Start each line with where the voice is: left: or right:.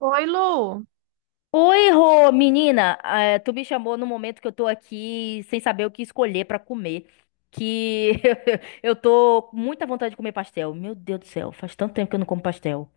right: Oi, Lu.
left: Oi, Rô, menina, tu me chamou no momento que eu tô aqui sem saber o que escolher pra comer, que eu tô com muita vontade de comer pastel. Meu Deus do céu, faz tanto tempo que eu não como pastel.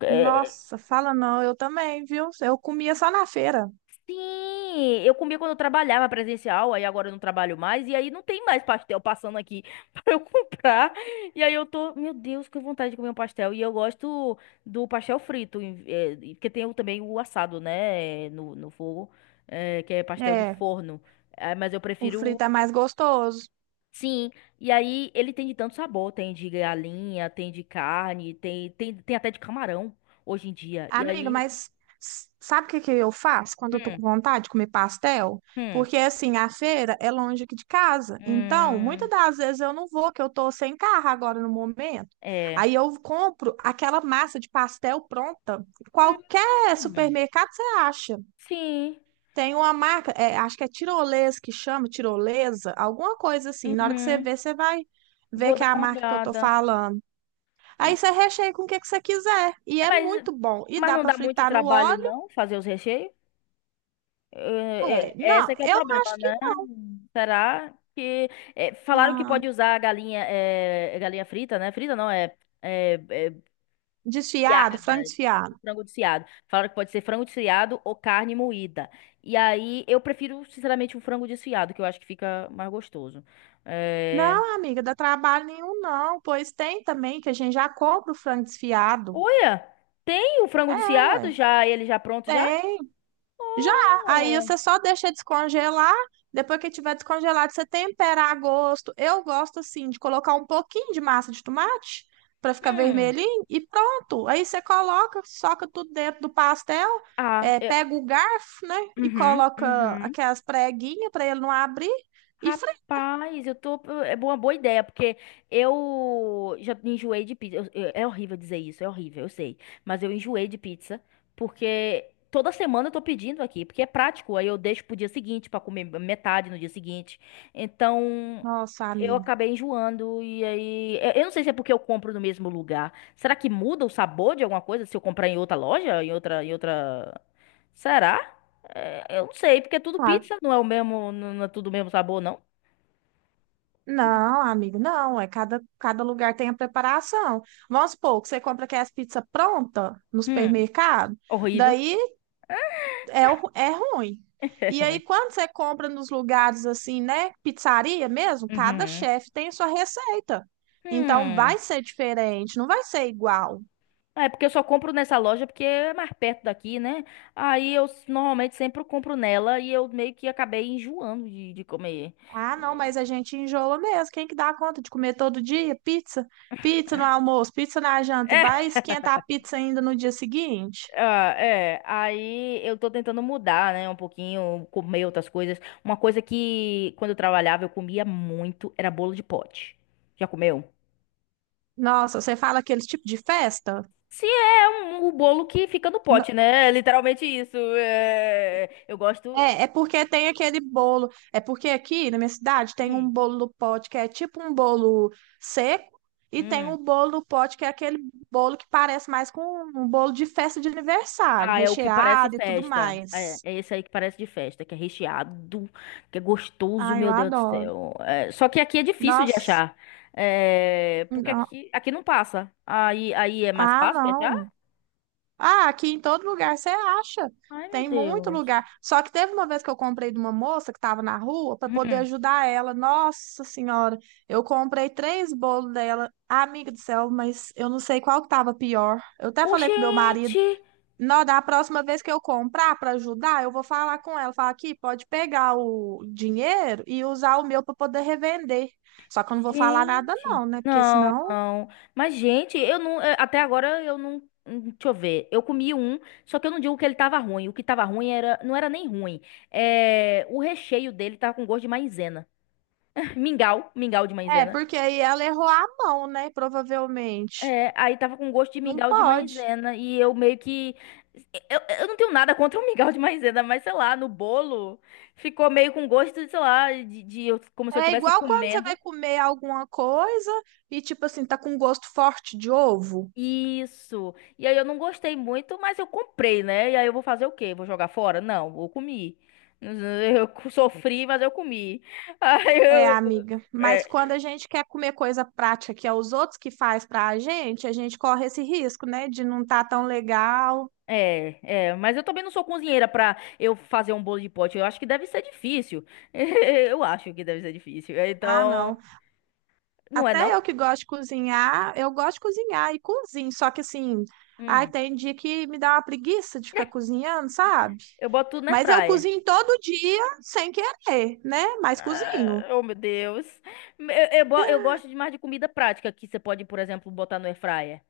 left: É.
right: Nossa, fala não, eu também, viu? Eu comia só na feira.
left: Sim, eu comia quando eu trabalhava presencial, aí agora eu não trabalho mais, e aí não tem mais pastel passando aqui pra eu comprar. E aí eu tô, meu Deus, que vontade de comer um pastel. E eu gosto do pastel frito, porque tem também o assado, né, no fogo, que é pastel de
right: É,
left: forno. É, mas eu
right: o
left: prefiro.
right: frito é mais gostoso.
left: Sim. E aí ele tem de tanto sabor, tem de galinha, tem de carne, tem até de camarão hoje em dia. E
right: Amiga,
left: aí,
right: mas sabe o que que eu faço quando eu tô
left: hum,
right: com vontade de comer pastel?
left: hum,
right: Porque assim, a feira é longe aqui de casa. Então, muitas
left: hum,
right: das vezes eu não vou, que eu tô sem carro agora no momento.
left: é.
right: Aí eu compro aquela massa de pastel pronta.
left: Hum,
right: Qualquer
left: hum.
right: supermercado você acha.
left: Sim.
right: Tem uma marca, é, acho que é tirolesa que chama, tirolesa, alguma coisa assim. Na hora que você
left: Uhum.
right: vê, você vai ver
left: Vou
right: que
left: dar
right: é a
left: uma
right: marca que eu tô
left: olhada.
right: falando. Aí
left: Hum.
right: você recheia com o que que você quiser. E é
left: Mas,
right: muito bom. E
left: mas
right: dá
left: não
right: pra
left: dá muito
right: fritar no
left: trabalho,
right: óleo.
left: não, fazer os recheios?
right: É,
left: Esse
right: não,
left: é que é o
right: eu
left: problema,
right: acho que
left: né? Será que... falaram que pode
right: não.
left: usar a galinha, galinha frita, né? Frita não, é,
right: Desfiado,
left: desfiada,
right: frango desfiado.
left: frango desfiado. Falaram que pode ser frango desfiado ou carne moída. E aí, eu prefiro, sinceramente, o frango desfiado, que eu acho que fica mais gostoso. É.
right: Não, amiga, dá trabalho nenhum, não. Pois tem também que a gente já compra o frango desfiado.
left: Olha, tem o
right: É,
left: frango desfiado
right: ué.
left: já, ele já pronto já?
right: Tem. Já, aí
left: Oh.
right: você só deixa descongelar, depois que tiver descongelado, você tempera a gosto. Eu gosto assim de colocar um pouquinho de massa de tomate para ficar
left: Hum.
right: vermelhinho e pronto. Aí você coloca, soca tudo dentro do pastel,
left: Ah.
right: é, pega o garfo, né, e
left: Uhum,
right: coloca
left: uhum.
right: aquelas preguinhas para ele não abrir e frita.
left: Rapaz, eu tô. É uma boa ideia, porque eu já enjoei de pizza. É horrível dizer isso, é horrível, eu sei. Mas eu enjoei de pizza, porque toda semana eu tô pedindo aqui, porque é prático. Aí eu deixo pro dia seguinte pra comer metade no dia seguinte. Então.
right: Nossa,
left: Eu
right: amiga.
left: acabei enjoando e aí. Eu não sei se é porque eu compro no mesmo lugar. Será que muda o sabor de alguma coisa se eu comprar em outra loja? Será? É. Eu não sei, porque é tudo
right: Ah,
left: pizza, não é o mesmo, não é tudo o mesmo sabor, não.
right: não, amigo, não. É cada lugar tem a preparação. Vamos supor que você compra aquelas pizzas pronta no
left: Hum,
right: supermercado.
left: horrível.
right: Daí é, é ruim.
left: É
right: E aí,
left: ruim.
right: quando você compra nos lugares assim, né? Pizzaria mesmo, cada
left: Uhum.
right: chefe tem sua receita. Então,
left: Hum.
right: vai ser diferente, não vai ser igual.
left: É porque eu só compro nessa loja porque é mais perto daqui, né? Aí eu normalmente sempre compro nela e eu meio que acabei enjoando de comer.
right: Ah, não,
left: É,
right: mas a gente enjoa mesmo. Quem que dá conta de comer todo dia pizza? Pizza no almoço, pizza na janta, e vai
left: é,
right: esquentar a pizza ainda no dia seguinte?
left: ah, é. Aí eu tô tentando mudar, né? Um pouquinho, comer outras coisas. Uma coisa que quando eu trabalhava eu comia muito era bolo de pote. Já comeu?
right: Nossa, você fala aquele tipo de festa?
left: Se é um, o bolo que fica no pote, né? É literalmente isso. É, eu gosto.
right: É, é porque tem aquele bolo. É porque aqui na minha cidade tem um
left: Hum.
right: bolo do pote que é tipo um bolo seco e tem
left: Hum.
right: o bolo do pote que é aquele bolo que parece mais com um bolo de festa de aniversário,
left: Ah, é o que parece
right: recheado e tudo
left: festa. É,
right: mais.
left: é esse aí que parece de festa, que é recheado, que é gostoso,
right: Ah, eu
left: meu Deus do
right: adoro.
left: céu. É, só que aqui é difícil de
right: Nossa,
left: achar. É, porque
right: não.
left: aqui, não passa. Aí é mais
right: Ah,
left: fácil de achar?
right: não. Ah, aqui em todo lugar você acha.
left: Ai, meu
right: Tem muito
left: Deus.
right: lugar. Só que teve uma vez que eu comprei de uma moça que estava na rua para poder
left: Hum.
right: ajudar ela. Nossa Senhora, eu comprei três bolos dela. Amiga do céu, mas eu não sei qual que estava pior. Eu até
left: Ô,
right: falei com meu marido,
left: gente!
right: não, da próxima vez que eu comprar para ajudar, eu vou falar com ela, falar aqui, pode pegar o dinheiro e usar o meu para poder revender. Só que eu não vou falar nada
left: Gente.
right: não, né? Porque
left: Não,
right: senão,
left: não. Mas, gente, eu não. Até agora eu não. Deixa eu ver. Eu comi um, só que eu não digo que ele tava ruim. O que tava ruim era, não era nem ruim. É, o recheio dele tava com gosto de maisena. Mingau, mingau de
right: é,
left: maisena.
right: porque aí ela errou a mão, né? Provavelmente.
left: É, aí tava com gosto de
right: Não
left: mingau de
right: pode.
left: maisena e eu meio que eu não tenho nada contra o mingau de maisena, mas sei lá, no bolo ficou meio com gosto, sei lá, de como se eu
right: É
left: estivesse
right: igual quando você vai
left: comendo.
right: comer alguma coisa e, tipo assim, tá com gosto forte de ovo.
left: Isso. E aí eu não gostei muito, mas eu comprei, né? E aí eu vou fazer o quê? Vou jogar fora? Não, eu comi. Eu sofri, mas eu comi. Aí
right: É,
left: eu,
right: amiga. Mas
left: é,
right: quando a gente quer comer coisa prática que é os outros que faz pra gente, a gente corre esse risco, né? De não tá tão legal.
left: É, mas eu também não sou cozinheira pra eu fazer um bolo de pote. Eu acho que deve ser difícil. Eu acho que deve ser difícil.
right: Ah,
left: Então,
right: não.
left: não é não?
right: Até eu que gosto de cozinhar, eu gosto de cozinhar e cozinho. Só que assim, ai,
left: Hum,
right: tem dia que me dá uma preguiça de ficar cozinhando, sabe?
left: eu boto tudo na air
right: Mas eu
left: fryer.
right: cozinho todo dia sem querer, né? Mas
left: Ah,
right: cozinho.
left: oh, meu Deus. Eu, eu gosto demais de comida prática que você pode, por exemplo, botar no air fryer.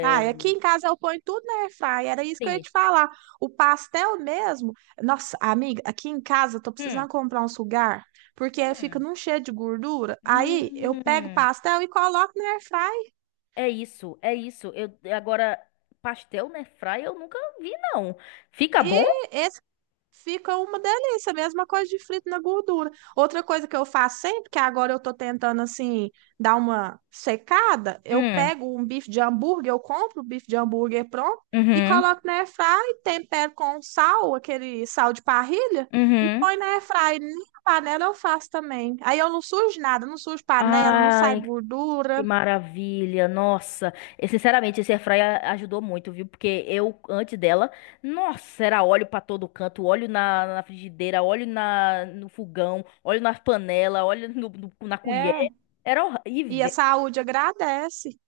right: Ah, e aqui em casa eu ponho tudo na airfryer, era isso que eu ia
left: Sim.
right: te falar. O pastel mesmo, nossa, amiga, aqui em casa eu tô
left: Hum,
right: precisando comprar um sugar, porque fica
left: hum,
right: num cheio de gordura. Aí eu pego o
left: hum.
right: pastel e coloco na airfryer.
left: É isso, é isso. Eu agora pastel na air fryer eu nunca vi não. Fica bom?
right: E esse fica uma delícia, mesma coisa de frito na gordura. Outra coisa que eu faço sempre, que agora eu tô tentando assim dar uma secada, eu
left: Hum,
right: pego um bife de hambúrguer, eu compro o bife de hambúrguer pronto e
left: uhum,
right: coloco na airfryer, tempero com sal, aquele sal de parrilha, e
left: uhum.
right: põe na airfryer. Nem a panela eu faço também. Aí eu não sujo nada, não sujo panela, não sai
left: Ai, que
right: gordura.
left: maravilha. Nossa. E, sinceramente, esse air ajudou muito, viu? Porque eu, antes dela, nossa, era óleo pra todo canto, óleo na frigideira, óleo na, no fogão, óleo na panela, óleo na colher.
right: É.
left: Era
right: E a
left: horrível.
right: saúde agradece.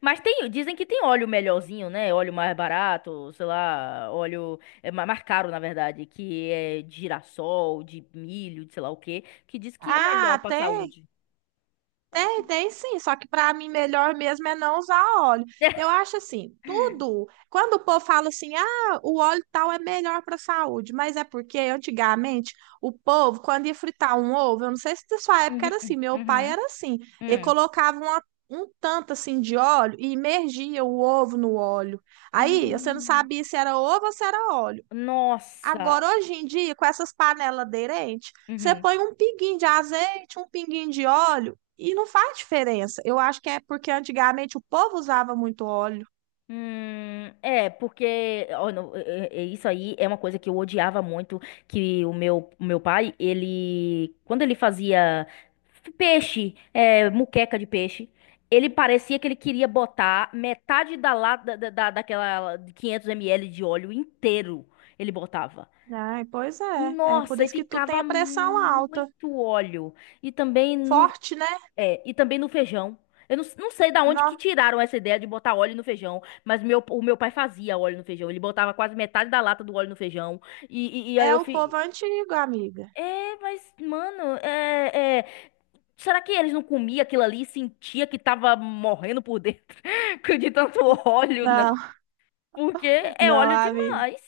left: Mas tem, dizem que tem óleo melhorzinho, né? Óleo mais barato, sei lá, óleo é, mais caro, na verdade, que é de girassol, de milho, de sei lá o quê, que diz que é melhor
right: Ah,
left: pra
right: tem.
left: saúde.
right: Tem, tem sim, só que para mim melhor mesmo é não usar óleo. Eu acho assim, tudo. Quando o povo fala assim, ah, o óleo tal é melhor para a saúde, mas é porque antigamente o povo, quando ia fritar um ovo, eu não sei se da sua época
left: Uhum,
right: era assim, meu pai
left: uhum,
right: era assim, ele
left: uhum.
right: colocava um tanto assim de óleo e imergia o ovo no óleo. Aí você não
left: Hum,
right: sabia se era ovo ou se era óleo.
left: nossa.
right: Agora, hoje em dia, com essas panelas aderentes, você
left: Uhum.
right: põe um pinguinho de azeite, um pinguinho de óleo e não faz diferença. Eu acho que é porque antigamente o povo usava muito óleo.
left: Porque ó, não, é isso aí é uma coisa que eu odiava muito, que o meu pai, ele, quando ele fazia peixe, muqueca de peixe, ele parecia que ele queria botar metade da lata, daquela 500 ml de óleo inteiro, ele botava.
right: Ai, pois é. É por
left: Nossa, e
right: isso que tu tem
left: ficava
right: a pressão alta.
left: muito óleo. E também no,
right: Forte, né?
left: É, e também no feijão. Eu não, não sei da onde que
right: Não,
left: tiraram essa ideia de botar óleo no feijão, mas o meu pai fazia óleo no feijão. Ele botava quase metade da lata do óleo no feijão. E, e, e aí
right: é
left: eu
right: o
left: fi...
right: povo antigo, amiga.
left: É, mas, mano, Será que eles não comiam aquilo ali e sentia que tava morrendo por dentro de tanto óleo, não?
right: Não,
left: Porque é
right: não,
left: óleo
right: amiga.
left: demais.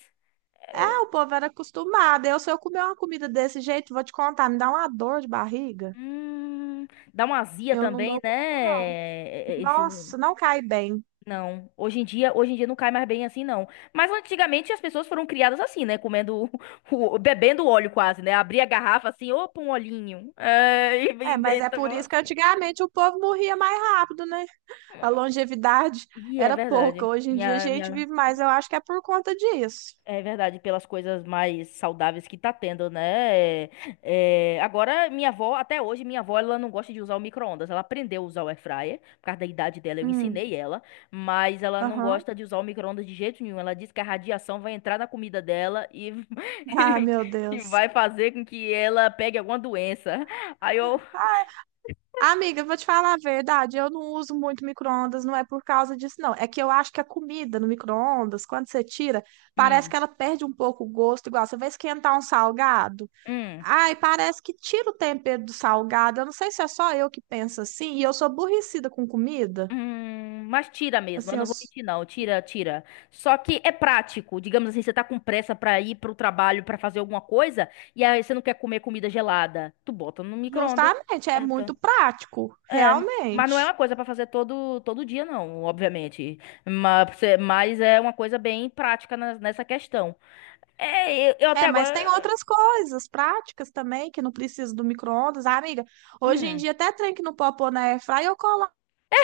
right: É,
left: É,
right: o povo era acostumado. Eu, se eu comer uma comida desse jeito, vou te contar, me dá uma dor de barriga.
left: hum, dá uma azia
right: Eu não
left: também,
right: dou conta,
left: né?
right: não.
left: É, é,
right: Nossa, não cai bem.
left: Não, hoje em dia não cai mais bem assim, não. Mas antigamente as pessoas foram criadas assim, né? Comendo, bebendo óleo quase, né? Abria a garrafa assim, opa, um olhinho. É, e,
right: É,
left: e,
right: mas
left: e,
right: é por
left: tomava.
right: isso que antigamente o povo morria mais rápido, né? A longevidade
left: Ih, é
right: era pouca.
left: verdade.
right: Hoje em dia a
left: Minha
right: gente vive mais. Eu acho que é por conta disso.
left: É verdade, pelas coisas mais saudáveis que tá tendo, né? É, agora, minha avó, até hoje, minha avó, ela não gosta de usar o micro-ondas. Ela aprendeu a usar o air fryer, por causa da idade dela, eu
right: Hum,
left: ensinei ela, mas ela não
right: aham.
left: gosta de usar o micro-ondas de jeito nenhum. Ela diz que a radiação vai entrar na comida dela e,
right: Ah, meu
left: e
right: Deus.
left: vai fazer com que ela pegue alguma doença. Aí eu.
right: Ah, amiga, eu vou te falar a verdade. Eu não uso muito micro-ondas, não é por causa disso, não. É que eu acho que a comida no micro-ondas, quando você tira, parece
left: Hum,
right: que ela perde um pouco o gosto. Igual você vai esquentar um salgado.
left: hum.
right: Ai, parece que tira o tempero do salgado. Eu não sei se é só eu que penso assim. E eu sou aborrecida com comida.
left: Mas tira mesmo, eu
right: Assim, eu
left: não vou mentir não, tira, tira. Só que é prático, digamos assim, você tá com pressa pra ir pro trabalho, pra fazer alguma coisa, e aí você não quer comer comida gelada, tu bota no micro-ondas
right: justamente,
left: e
right: é
left: esquenta.
right: muito prático,
left: É, mas não é uma
right: realmente.
left: coisa pra fazer todo todo dia não, obviamente. Mas, mas é uma coisa bem prática nessa questão. É, eu até
right: É, mas tem
left: agora,
right: outras coisas práticas também que não precisa do micro-ondas. Ah, amiga, hoje em
left: hum,
right: dia até trem que não popou na airfry, eu coloco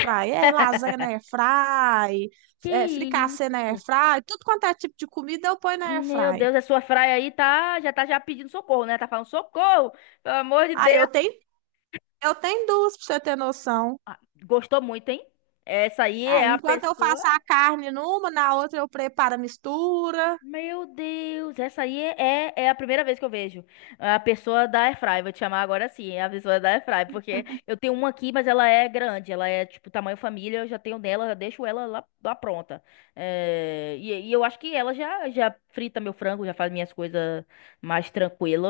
right: na airfry. É lasanha na airfry,
left: que
right: é,
left: isso?
right: fricassê na airfry, tudo quanto é tipo de comida eu ponho na
left: Meu
right: airfry.
left: Deus, a sua fraia aí tá já pedindo socorro, né? Tá falando socorro, pelo amor de
right: Aí
left: Deus.
right: eu tenho duas pra você ter noção.
left: Ah, gostou muito, hein? Essa aí
right: É,
left: é a
right: enquanto eu
left: pessoa.
right: faço a carne numa, na outra eu preparo a mistura.
left: Meu Deus, essa aí é a primeira vez que eu vejo. A pessoa da Airfry, vou te chamar agora sim, é a pessoa da Airfry, porque eu tenho uma aqui, mas ela é grande, ela é tipo tamanho família, eu já tenho dela, eu deixo ela lá pronta. É, e eu acho que ela já frita meu frango, já faz minhas coisas mais tranquilo,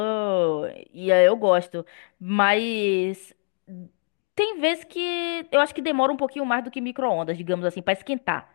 left: e aí eu gosto. Mas tem vezes que eu acho que demora um pouquinho mais do que micro-ondas, digamos assim, pra esquentar.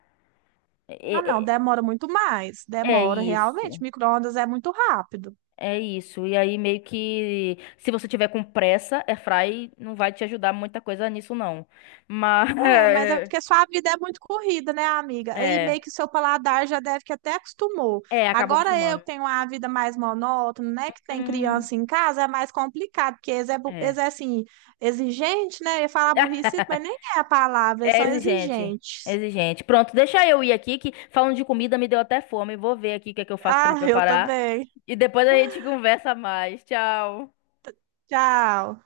right: Ah, não,
left: é é-
right: demora muito mais.
left: é
right: Demora, realmente.
left: isso.
right: Micro-ondas é muito rápido.
left: É isso. E aí, meio que, se você tiver com pressa, airfry não vai te ajudar muita coisa nisso, não. Mas,
right: É, mas é porque sua vida é muito corrida, né, amiga? E meio
left: é,
right: que seu paladar já deve que até acostumou.
left: é, acabou
right: Agora eu
left: acostumando.
right: que tenho uma vida mais monótona, né, que tem
left: Hum,
right: criança em casa, é mais complicado, porque eles é, eles
left: é.
right: é assim, exigente, né? Eu ia falar burrice, mas nem é a palavra, eles
left: É
right: são
left: exigente. É
right: exigentes.
left: exigente. Pronto, deixa eu ir aqui, que falando de comida me deu até fome. Vou ver aqui o que é que eu faço
right: Ah,
left: pra
right: eu
left: preparar.
right: também.
left: E depois a gente conversa mais. Tchau.
right: Tchau.